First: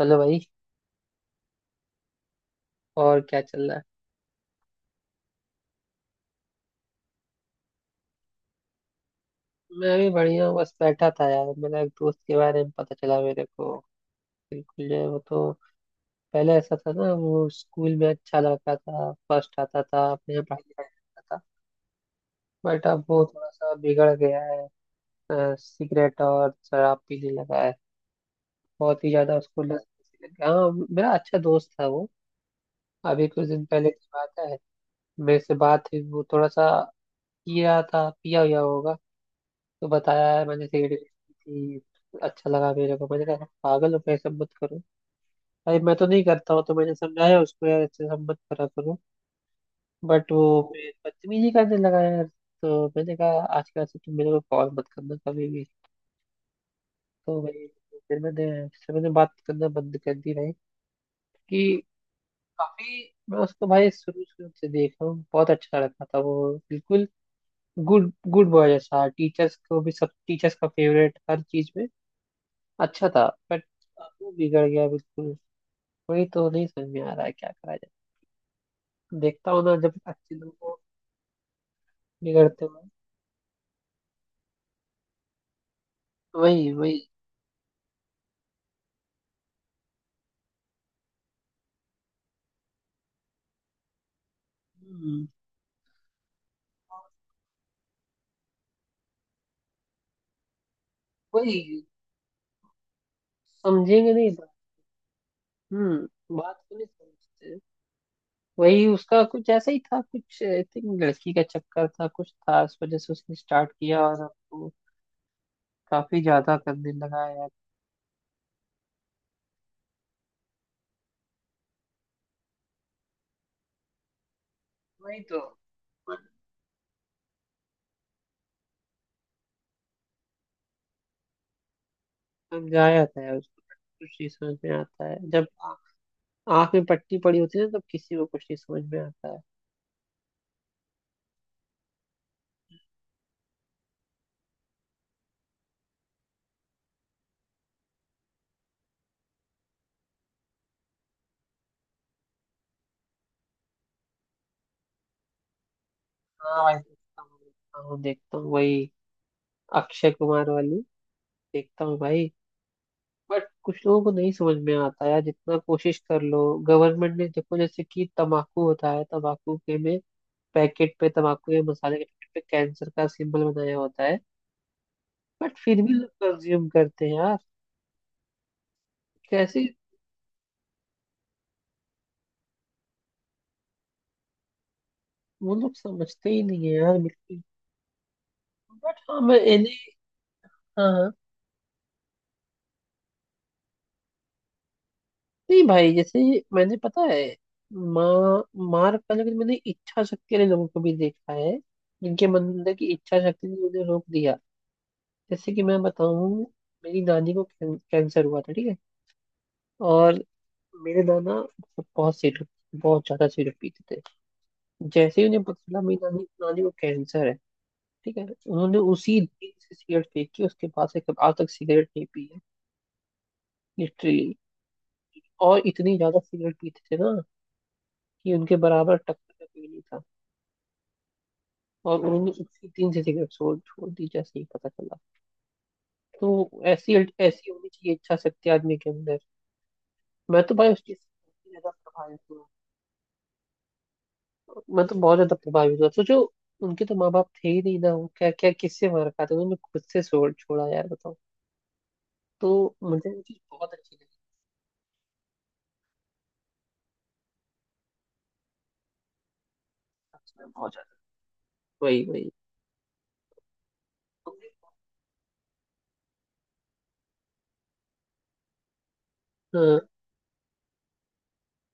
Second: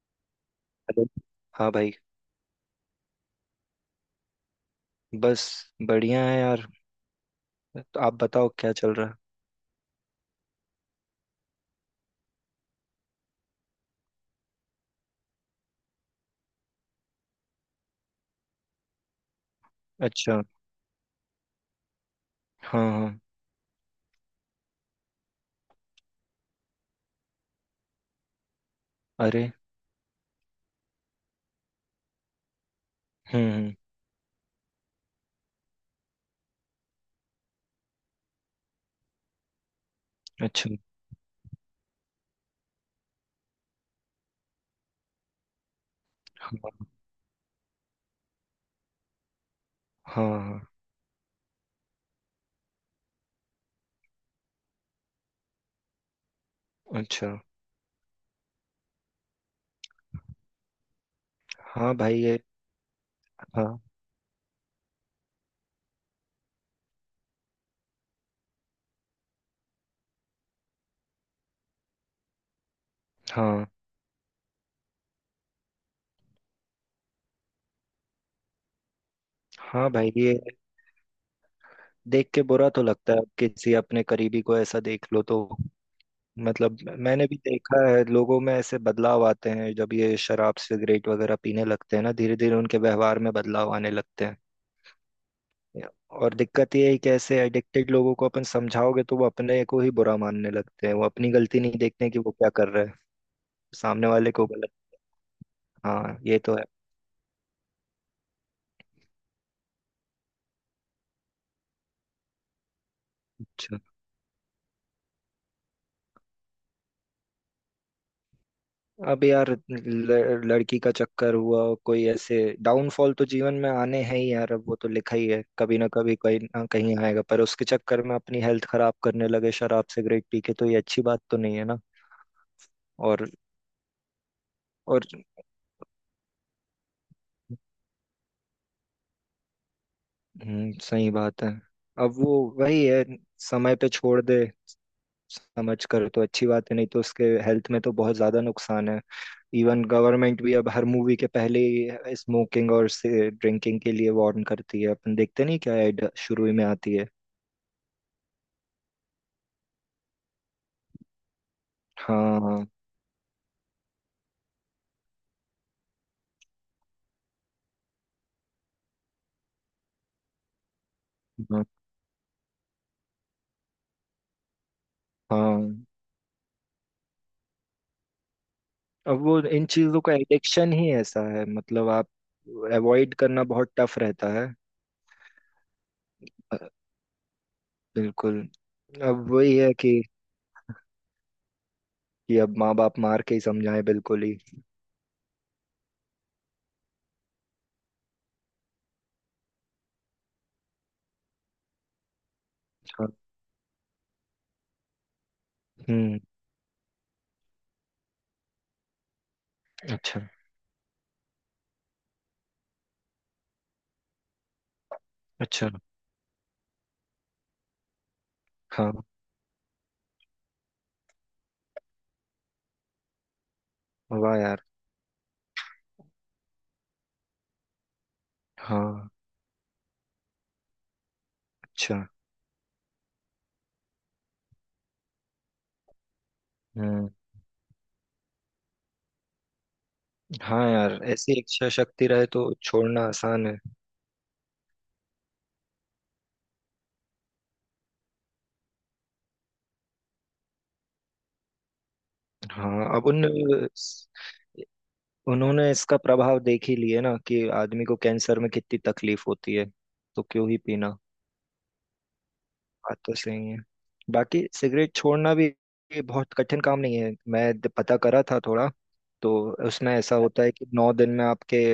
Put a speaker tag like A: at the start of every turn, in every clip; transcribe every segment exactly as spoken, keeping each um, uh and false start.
A: Hello भाई।
B: Hello. हाँ भाई।
A: और क्या चल रहा है।
B: बस। बढ़िया है यार। तो आप बताओ क्या चल रहा है।
A: मैं भी बढ़िया हूँ, बस बैठा था यार, मेरा एक दोस्त के बारे में पता चला मेरे को। बिल्कुल जो है वो तो पहले ऐसा था ना, वो स्कूल में अच्छा लड़का था, फर्स्ट आता था, अपने
B: अच्छा।
A: यहाँ पढ़ाई लिखाई करता था। बट
B: हाँ
A: अब
B: हाँ।
A: वो थोड़ा सा बिगड़ गया है। अ, सिगरेट और शराब पीने लगा है। बहुत ही ज्यादा
B: अरे।
A: उसको लत लग गया। हाँ, मेरा अच्छा दोस्त था वो। अभी कुछ
B: हम्म
A: दिन
B: हम्म।
A: पहले की बात है, मेरे से बात हुई, वो थोड़ा सा पिया था, पिया हुआ होगा। तो बताया, यार मैंने
B: अच्छा।
A: सिगरेट पी थी, अच्छा लगा मेरे को। मैंने कहा पागल हो गए, सब मत करो भाई, मैं तो नहीं करता हूँ। तो
B: हाँ
A: मैंने समझाया उसको, यार अच्छे सब मत करा करो। बट वो
B: हाँ।
A: फिर बदतमीजी करने लगा यार। तो मैंने कहा आजकल से तुम मेरे को कॉल मत करना कभी भी।
B: अच्छा।
A: तो भाई फिर मैंने फिर मैंने बात करना बंद कर दी भाई, कि
B: हाँ भाई ये।
A: काफी। मैं उसको
B: हाँ
A: भाई शुरू शुरू से देख रहा हूँ, बहुत अच्छा लगता था वो। बिल्कुल गुड गुड बॉय जैसा, टीचर्स को भी, सब टीचर्स का फेवरेट, हर चीज में अच्छा था। बट
B: हाँ।
A: अब वो बिगड़ गया बिल्कुल। वही तो नहीं समझ में आ रहा है क्या करा जाए। देखता हूँ ना
B: हाँ
A: जब
B: भाई ये
A: अच्छे लोगों को
B: देख के
A: बिगड़ते
B: बुरा
A: हुए।
B: तो लगता है, किसी अपने करीबी को ऐसा देख लो तो।
A: वही
B: मतलब
A: वही।
B: मैंने भी देखा है, लोगों में ऐसे बदलाव आते हैं जब ये शराब सिगरेट वगैरह पीने लगते हैं ना, धीरे धीरे उनके व्यवहार में बदलाव आने लगते हैं।
A: हम्म,
B: और दिक्कत ये है कि ऐसे एडिक्टेड लोगों को अपन समझाओगे तो वो अपने को ही बुरा मानने लगते हैं, वो अपनी गलती नहीं
A: वही
B: देखते कि वो क्या कर रहे हैं। सामने
A: समझेंगे नहीं
B: वाले को
A: बात।
B: गलत। हाँ
A: हम्म।
B: ये तो
A: बात
B: है।
A: को नहीं समझते। वही उसका कुछ ऐसा ही था, कुछ आई थिंक लड़की का चक्कर था, कुछ था, उस वजह से उसने स्टार्ट
B: अच्छा।
A: किया और अब वो काफी ज्यादा करने लगा है यार।
B: अब यार ल- लड़की का चक्कर हुआ, कोई ऐसे डाउनफॉल तो जीवन में आने हैं ही यार। अब वो तो लिखा
A: वही
B: ही
A: तो,
B: है, कभी ना कभी कहीं ना कहीं आएगा। पर उसके चक्कर में अपनी हेल्थ खराब करने लगे, शराब सिगरेट पी के, तो ये अच्छी बात तो नहीं है ना।
A: समझाया था
B: और
A: यार उसको, कुछ नहीं समझ में
B: और
A: आता है। जब आंख में पट्टी पड़ी होती है ना, तब किसी को कुछ नहीं समझ में आता है।
B: हम्म, सही बात है। अब वो वही है। समय पे छोड़ दे समझ कर तो अच्छी बात है, नहीं तो उसके हेल्थ में तो बहुत ज्यादा नुकसान है। इवन गवर्नमेंट भी अब हर मूवी के पहले ही स्मोकिंग और से ड्रिंकिंग के लिए वार्न करती है। अपन देखते नहीं क्या, ऐड शुरू ही
A: हाँ
B: में
A: भाई,
B: आती है।
A: देखता हूँ देखता हूँ देखता हूँ। वही अक्षय कुमार वाली, देखता हूँ भाई।
B: हाँ।
A: बट कुछ लोगों को नहीं समझ में आता यार, जितना कोशिश कर लो। गवर्नमेंट ने देखो, जैसे कि तम्बाकू होता है, तम्बाकू के में पैकेट पे, तम्बाकू के
B: हाँ।
A: मसाले के पैकेट पे कैंसर का सिंबल बनाया होता है, बट फिर
B: हाँ।
A: भी लोग कंज्यूम करते हैं यार।
B: अब वो
A: कैसे।
B: इन चीजों का एडिक्शन ही ऐसा है, मतलब आप अवॉइड करना बहुत टफ रहता है।
A: वो लोग समझते ही
B: अ,
A: नहीं है यार, बिल्कुल।
B: बिल्कुल।
A: बट हाँ
B: अब
A: मैं
B: वही है
A: इन्हें।
B: कि
A: हाँ हाँ।
B: कि अब माँ बाप मार के ही समझाएं, बिल्कुल ही।
A: नहीं भाई जैसे, मैंने पता है, माँ मार का, लेकिन मैंने इच्छा शक्ति वाले लोगों को भी देखा है, जिनके मन- अंदर की
B: हाँ।
A: इच्छा शक्ति ने उन्हें रोक दिया। जैसे कि मैं
B: हम्म।
A: बताऊं, मेरी नानी को कैं, कैंसर हुआ था, ठीक है।
B: अच्छा।
A: और मेरे नाना मतलब बहुत सिरप, बहुत ज्यादा सिरप पीते थे। जैसे ही उन्हें पता
B: अच्छा।
A: चला मेरी नानी नानी को कैंसर है, ठीक है, उन्होंने
B: हाँ।
A: उसी दिन से सिगरेट फेंकी, उसके बाद से कब आज तक सिगरेट नहीं पी है, लिटरली।
B: वाह यार।
A: और इतनी ज्यादा सिगरेट पीते थे ना, कि उनके बराबर
B: हाँ।
A: टक्कर का कोई नहीं था।
B: अच्छा।
A: और उन्होंने उसी दिन से सिगरेट छोड़ छोड़ दी, जैसे ही पता चला। तो ऐसी
B: हम्म।
A: ऐसी होनी चाहिए इच्छा शक्ति आदमी के अंदर। मैं तो
B: हाँ
A: भाई उस
B: यार,
A: चीज से
B: ऐसी
A: बहुत
B: इच्छा
A: ज्यादा
B: शक्ति
A: प्रभावित
B: रहे
A: हूँ।
B: तो छोड़ना आसान है।
A: मैं तो बहुत ज्यादा प्रभावित हुआ, सोचो उनके तो माँ बाप थे ही नहीं ना, वो क्या क्या किससे मार खाते, उन्होंने खुद से छोड़ छोड़ा यार, बताओ। तो
B: हाँ अब
A: मुझे वो
B: उन
A: चीज बहुत अच्छी लगी,
B: उन्होंने इसका प्रभाव देख ही लिए ना, कि आदमी को कैंसर में कितनी तकलीफ होती है। तो
A: सच में
B: क्यों ही
A: बहुत ज्यादा।
B: पीना।
A: वही वही।
B: बात तो सही है।
A: तो,
B: बाकी सिगरेट छोड़ना भी ये बहुत कठिन काम नहीं है। मैं द- पता करा था थोड़ा। तो
A: हाँ,
B: उसमें ऐसा होता है कि नौ दिन में आपके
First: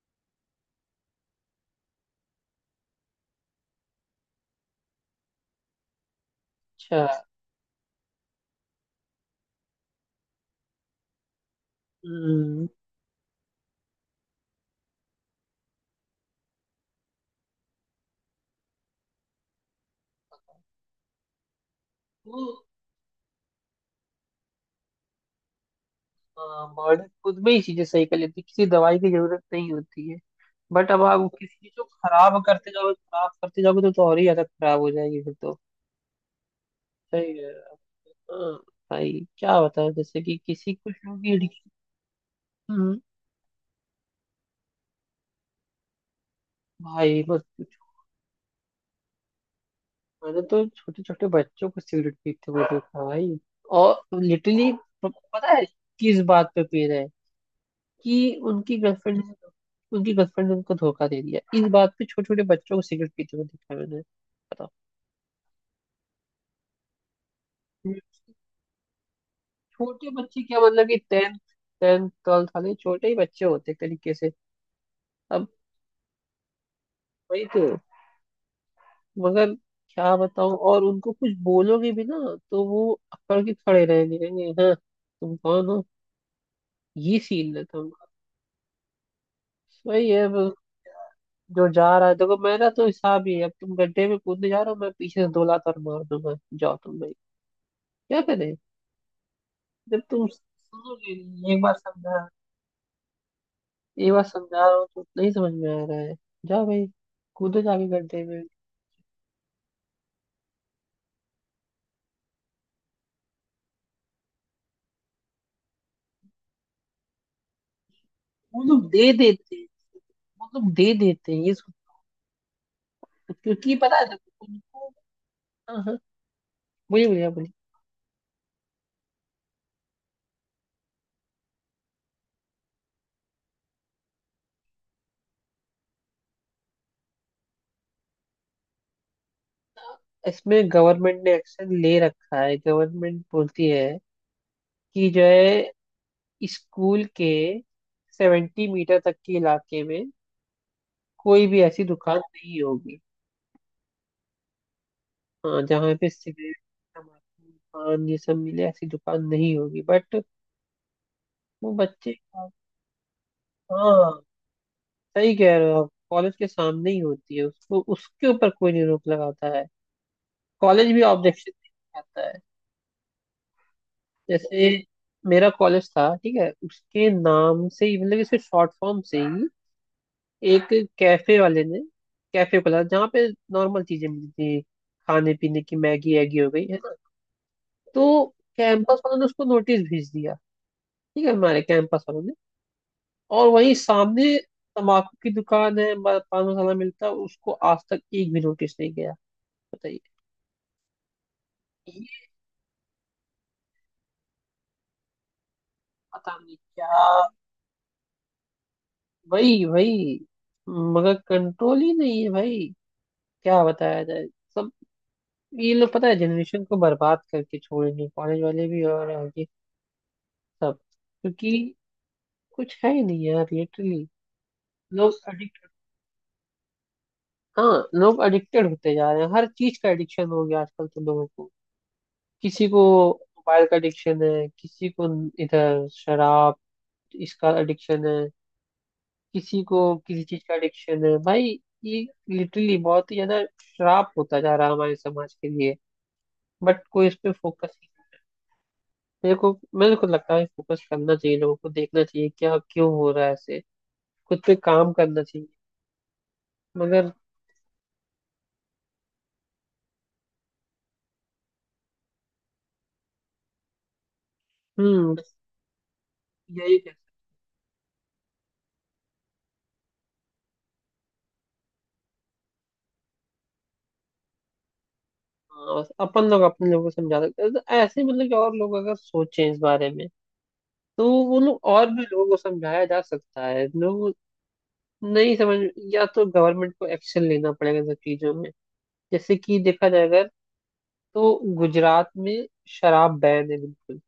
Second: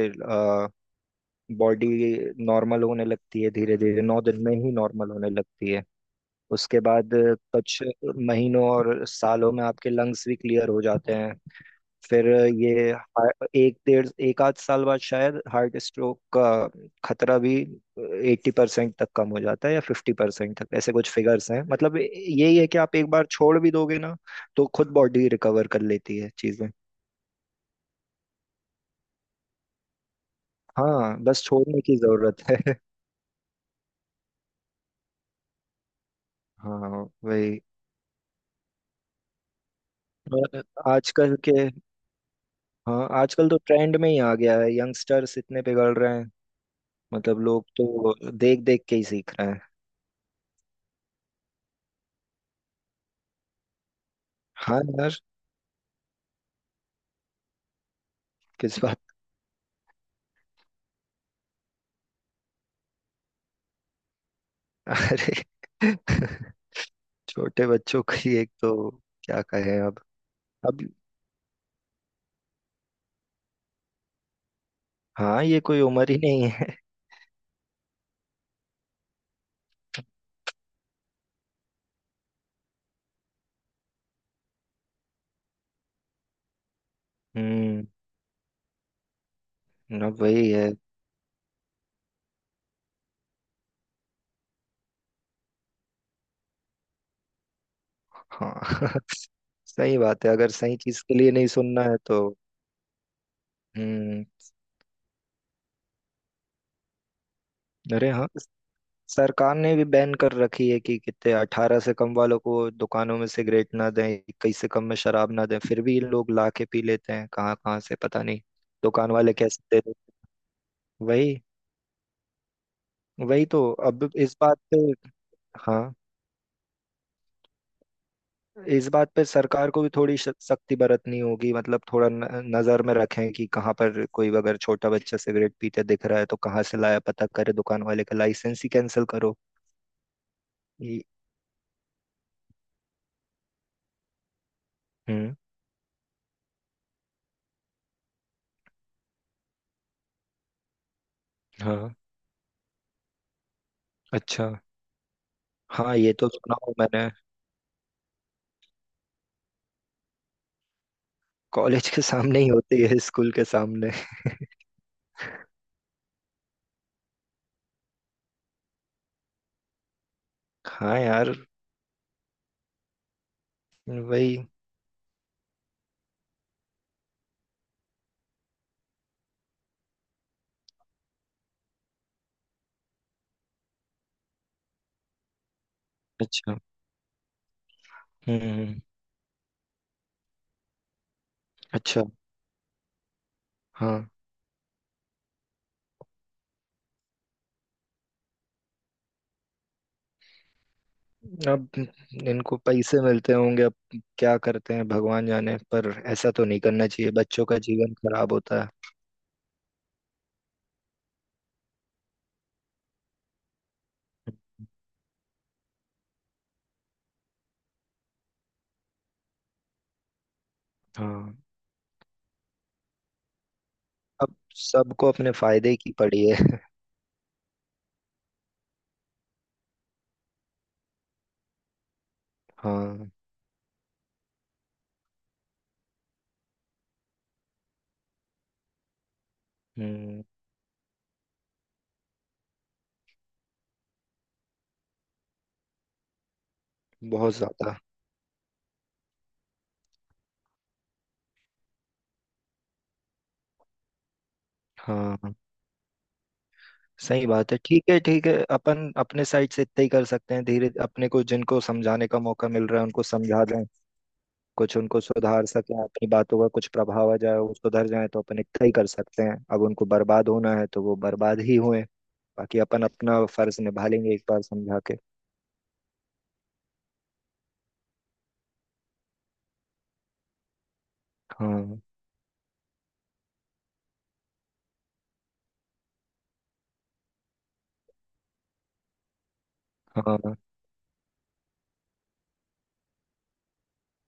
B: बॉडी नॉर्मल होने लगती है, धीरे धीरे नौ दिन में ही नॉर्मल होने लगती है। उसके बाद
A: अच्छा।
B: कुछ महीनों और सालों में आपके लंग्स भी क्लियर हो जाते हैं। फिर
A: हम्म,
B: ये हा- एक डेढ़ एक आध साल बाद शायद हार्ट स्ट्रोक का खतरा भी एट्टी परसेंट तक कम हो जाता है, या फिफ्टी परसेंट तक, ऐसे कुछ फिगर्स हैं। मतलब
A: तो
B: यही है कि आप एक बार छोड़ भी दोगे ना तो खुद बॉडी रिकवर कर लेती है चीजें।
A: हाँ, बॉडी खुद में ही चीजें सही कर लेती है, किसी दवाई की जरूरत नहीं होती है। बट अब
B: हाँ,
A: आप
B: बस
A: किसी चीज
B: छोड़ने
A: को
B: की
A: खराब
B: जरूरत है।
A: करते जाओगे, खराब करते जाओगे तो, तो और ही आदत खराब हो जाएगी फिर तो।
B: हाँ
A: सही है।
B: वही।
A: हाँ, भाई क्या बताएं, जैसे कि
B: और
A: किसी कुछ लोग
B: आजकल
A: की
B: के।
A: एडिक्शन,
B: हाँ आजकल तो ट्रेंड में ही आ गया है, यंगस्टर्स इतने पिघल रहे हैं।
A: भाई
B: मतलब
A: बस
B: लोग
A: कुछ।
B: तो देख देख के ही सीख रहे हैं।
A: मैंने तो छोटे छोटे बच्चों को सिगरेट पीते हुए देखा भाई, और लिटरली
B: हाँ यार।
A: पता है किस बात पे पी रहे हैं, कि उनकी
B: किस बात।
A: गर्लफ्रेंड ने उनकी गर्लफ्रेंड ने उनको धोखा दे दिया, इस बात पे छोटे छोटे बच्चों को सिगरेट पीते हुए देखा है मैंने, बताओ।
B: अरे। छोटे बच्चों की एक तो, क्या कहे अब।
A: छोटे बच्चे क्या,
B: अब।
A: मतलब कि टेंथ टेंथ ट्वेल्थ वाले, छोटे ही बच्चे होते एक तरीके से।
B: हाँ
A: अब
B: ये कोई उम्र ही नहीं है।
A: वही तो, मगर क्या बताऊं। और उनको कुछ बोलोगे भी ना, तो वो अकड़ के खड़े रहेंगे, कहेंगे हाँ तुम कौन हो। ये सीन रहता है
B: हम्म।
A: उनका। वही
B: अब
A: है
B: वही
A: बस।
B: है।
A: जो जा रहा है देखो, मेरा तो हिसाब ही है, अब तुम गड्ढे में कूदने जा रहे हो, मैं पीछे से दो लात और मार दूंगा, जाओ तुम भाई, क्या
B: हाँ।
A: करें।
B: सही
A: जब
B: बात
A: तुम
B: है, अगर सही चीज
A: सुनोगे
B: के लिए नहीं
A: नहीं, एक बार
B: सुनना है
A: समझा
B: तो।
A: एक बार
B: हम्म।
A: समझा रहा हूँ तो नहीं समझ में आ रहा है, जाओ भाई, कूदो जाके
B: अरे
A: गड्ढे
B: हाँ।
A: में।
B: सरकार ने भी बैन कर रखी है कि कितने अठारह से कम वालों को दुकानों में सिगरेट ना दें, इक्कीस से कम में शराब ना दें, फिर भी लोग ला के पी लेते हैं कहाँ कहाँ से पता नहीं।
A: वो लोग
B: दुकान
A: दे
B: वाले
A: देते
B: कैसे
A: हैं
B: दे दें।
A: वो लोग दे देते हैं।
B: वही।
A: ये सु-
B: वही तो।
A: क्योंकि पता है
B: अब इस
A: देखो,
B: बात पे,
A: उनको।
B: हाँ,
A: हाँ हाँ, बोलिए बोलिए, आप बोलिए।
B: इस बात पे सरकार को भी थोड़ी श- सख्ती बरतनी होगी। मतलब थोड़ा न, नजर में रखें कि कहाँ पर कोई अगर छोटा बच्चा सिगरेट पीते दिख रहा है तो कहाँ से लाया पता करे, दुकान वाले का लाइसेंस ही कैंसिल करो।
A: इसमें
B: ये-
A: गवर्नमेंट ने एक्शन ले रखा है, गवर्नमेंट बोलती है कि जो
B: हम्म।
A: है, स्कूल के सेवेंटी मीटर तक के इलाके में कोई भी ऐसी
B: हाँ।
A: दुकान नहीं होगी,
B: अच्छा।
A: हाँ जहाँ
B: हाँ
A: पे
B: ये तो
A: सिगरेट
B: सुना हूँ मैंने।
A: तम्बाकू पान ये सब मिले, ऐसी दुकान नहीं होगी। बट वो
B: कॉलेज के
A: बच्चे
B: सामने ही
A: का-
B: होती है, स्कूल के सामने।
A: हाँ, सही कह रहे हो आप, कॉलेज के सामने ही होती है, उसको उसके ऊपर कोई नहीं रोक लगाता है, कॉलेज
B: हाँ
A: भी
B: यार।
A: ऑब्जेक्शन आता है।
B: वही।
A: जैसे मेरा कॉलेज था, ठीक है, उसके नाम से ही, मतलब इसके शॉर्ट फॉर्म से ही, एक कैफे वाले ने कैफे खोला जहाँ पे नॉर्मल चीजें मिलती थी, खाने पीने की, मैगी एगी हो
B: अच्छा।
A: गई है ना। तो
B: हम्म।
A: कैंपस वालों ने उसको नोटिस भेज दिया, ठीक है, हमारे
B: अच्छा।
A: कैंपस वालों ने। और वहीं
B: हाँ।
A: सामने तम्बाकू की दुकान है, ब- पान मसाला मिलता है, उसको आज तक एक भी नोटिस नहीं गया, बताइए।
B: अब
A: ये
B: इनको पैसे मिलते होंगे अब। क्या करते हैं भगवान जाने, पर ऐसा
A: पता
B: तो
A: नहीं
B: नहीं करना चाहिए,
A: क्या।
B: बच्चों का जीवन खराब होता है।
A: वही वही, मगर कंट्रोल ही नहीं है भाई, क्या बताया जाए। सब ये लोग पता है जनरेशन को बर्बाद करके छोड़ेंगे, कॉलेज वाले भी और आगे सब,
B: हाँ।
A: क्योंकि कुछ है ही नहीं यार, लिटरली।
B: अब सबको
A: लोग
B: अपने
A: अडिक्ट,
B: फायदे की पड़ी है।
A: हाँ लोग एडिक्टेड होते जा रहे हैं, हर चीज का एडिक्शन हो गया आजकल तो लोगों को। किसी को
B: हाँ।
A: मोबाइल का एडिक्शन है, किसी को इधर शराब इसका एडिक्शन है, किसी को, किसी
B: हम्म।
A: चीज का एडिक्शन है भाई। ये लिटरली बहुत ही ज्यादा श्राप होता जा रहा है हमारे समाज के लिए, बट कोई इस पे
B: बहुत ज्यादा।
A: फोकस नहीं। मेरे को मेरे को लगता है फोकस करना चाहिए, लोगों को देखना चाहिए क्या क्यों हो रहा है ऐसे, खुद पे काम करना
B: हाँ
A: चाहिए, मगर।
B: सही बात है। ठीक है, ठीक है, अपन अपने साइड से इतना ही कर सकते हैं। धीरे अपने को जिनको समझाने का मौका मिल रहा है उनको समझा दें, कुछ उनको
A: हम्म, बस
B: सुधार सकें, अपनी बातों का कुछ
A: यही कह सकते
B: प्रभाव आ जाए, वो सुधर जाए तो। अपन इतना ही कर सकते हैं, अब उनको बर्बाद होना है तो वो बर्बाद ही हुए। बाकी अपन अपना फर्ज निभा लेंगे एक बार समझा के।
A: हैं। हाँ, बस अपन लोग अपने लोगों को समझा सकते हैं, तो ऐसे मतलब कि और लोग अगर सोचें इस बारे में, तो वो लोग
B: हाँ।
A: और भी लोगों को समझाया जा सकता है। लोग नहीं समझ, या तो गवर्नमेंट को एक्शन लेना पड़ेगा इन सब चीजों में। जैसे कि देखा जाएगा
B: हाँ।
A: तो गुजरात में शराब बैन है बिल्कुल,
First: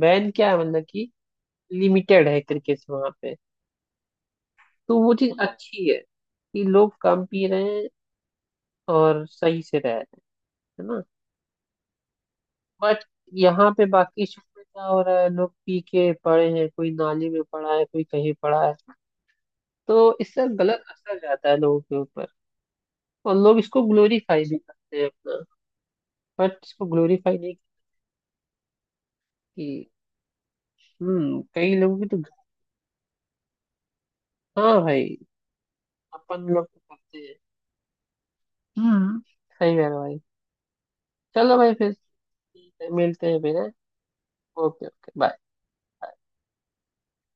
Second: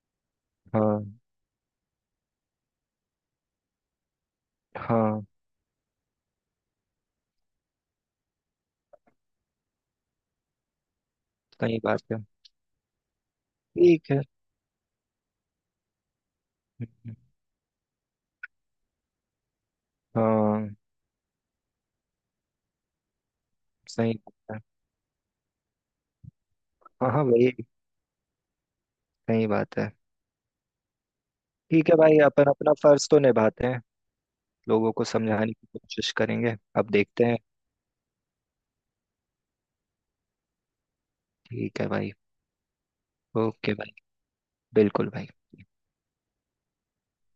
A: बैन क्या है मतलब
B: हाँ।
A: कि लिमिटेड है क्रिकेट से वहां पे। तो वो
B: हाँ
A: चीज हम्म अच्छी है कि लोग कम पी रहे हैं और सही से रह रहे हैं, है ना।
B: सही बात है।
A: बट यहाँ पे
B: ठीक है।
A: बाकी शहर में क्या हो रहा है, लोग पी के पड़े हैं, कोई
B: हम्म,
A: नाली में पड़ा है, कोई कहीं पड़ा है। तो इससे
B: हाँ
A: गलत असर जाता है लोगों के ऊपर, और लोग इसको
B: सही
A: ग्लोरीफाई
B: बात
A: भी
B: है।
A: करते हैं अपना, बट इसको
B: हाँ हाँ
A: ग्लोरीफाई
B: वही।
A: नहीं।
B: सही
A: कि
B: बात है।
A: हम्म कई
B: ठीक है
A: लोगों की तो,
B: भाई, अपन अपना फर्ज तो निभाते हैं।
A: हाँ
B: लोगों को
A: भाई
B: समझाने की कोशिश
A: अपन
B: करेंगे,
A: लोग तो
B: अब
A: करते
B: देखते
A: हैं।
B: हैं।
A: हम्म, सही कह रहे हो भाई। चलो भाई
B: ठीक है
A: फिर
B: भाई।
A: मिलते हैं फिर।
B: ओके भाई।
A: ओके
B: बिल्कुल
A: ओके
B: भाई।
A: बाय।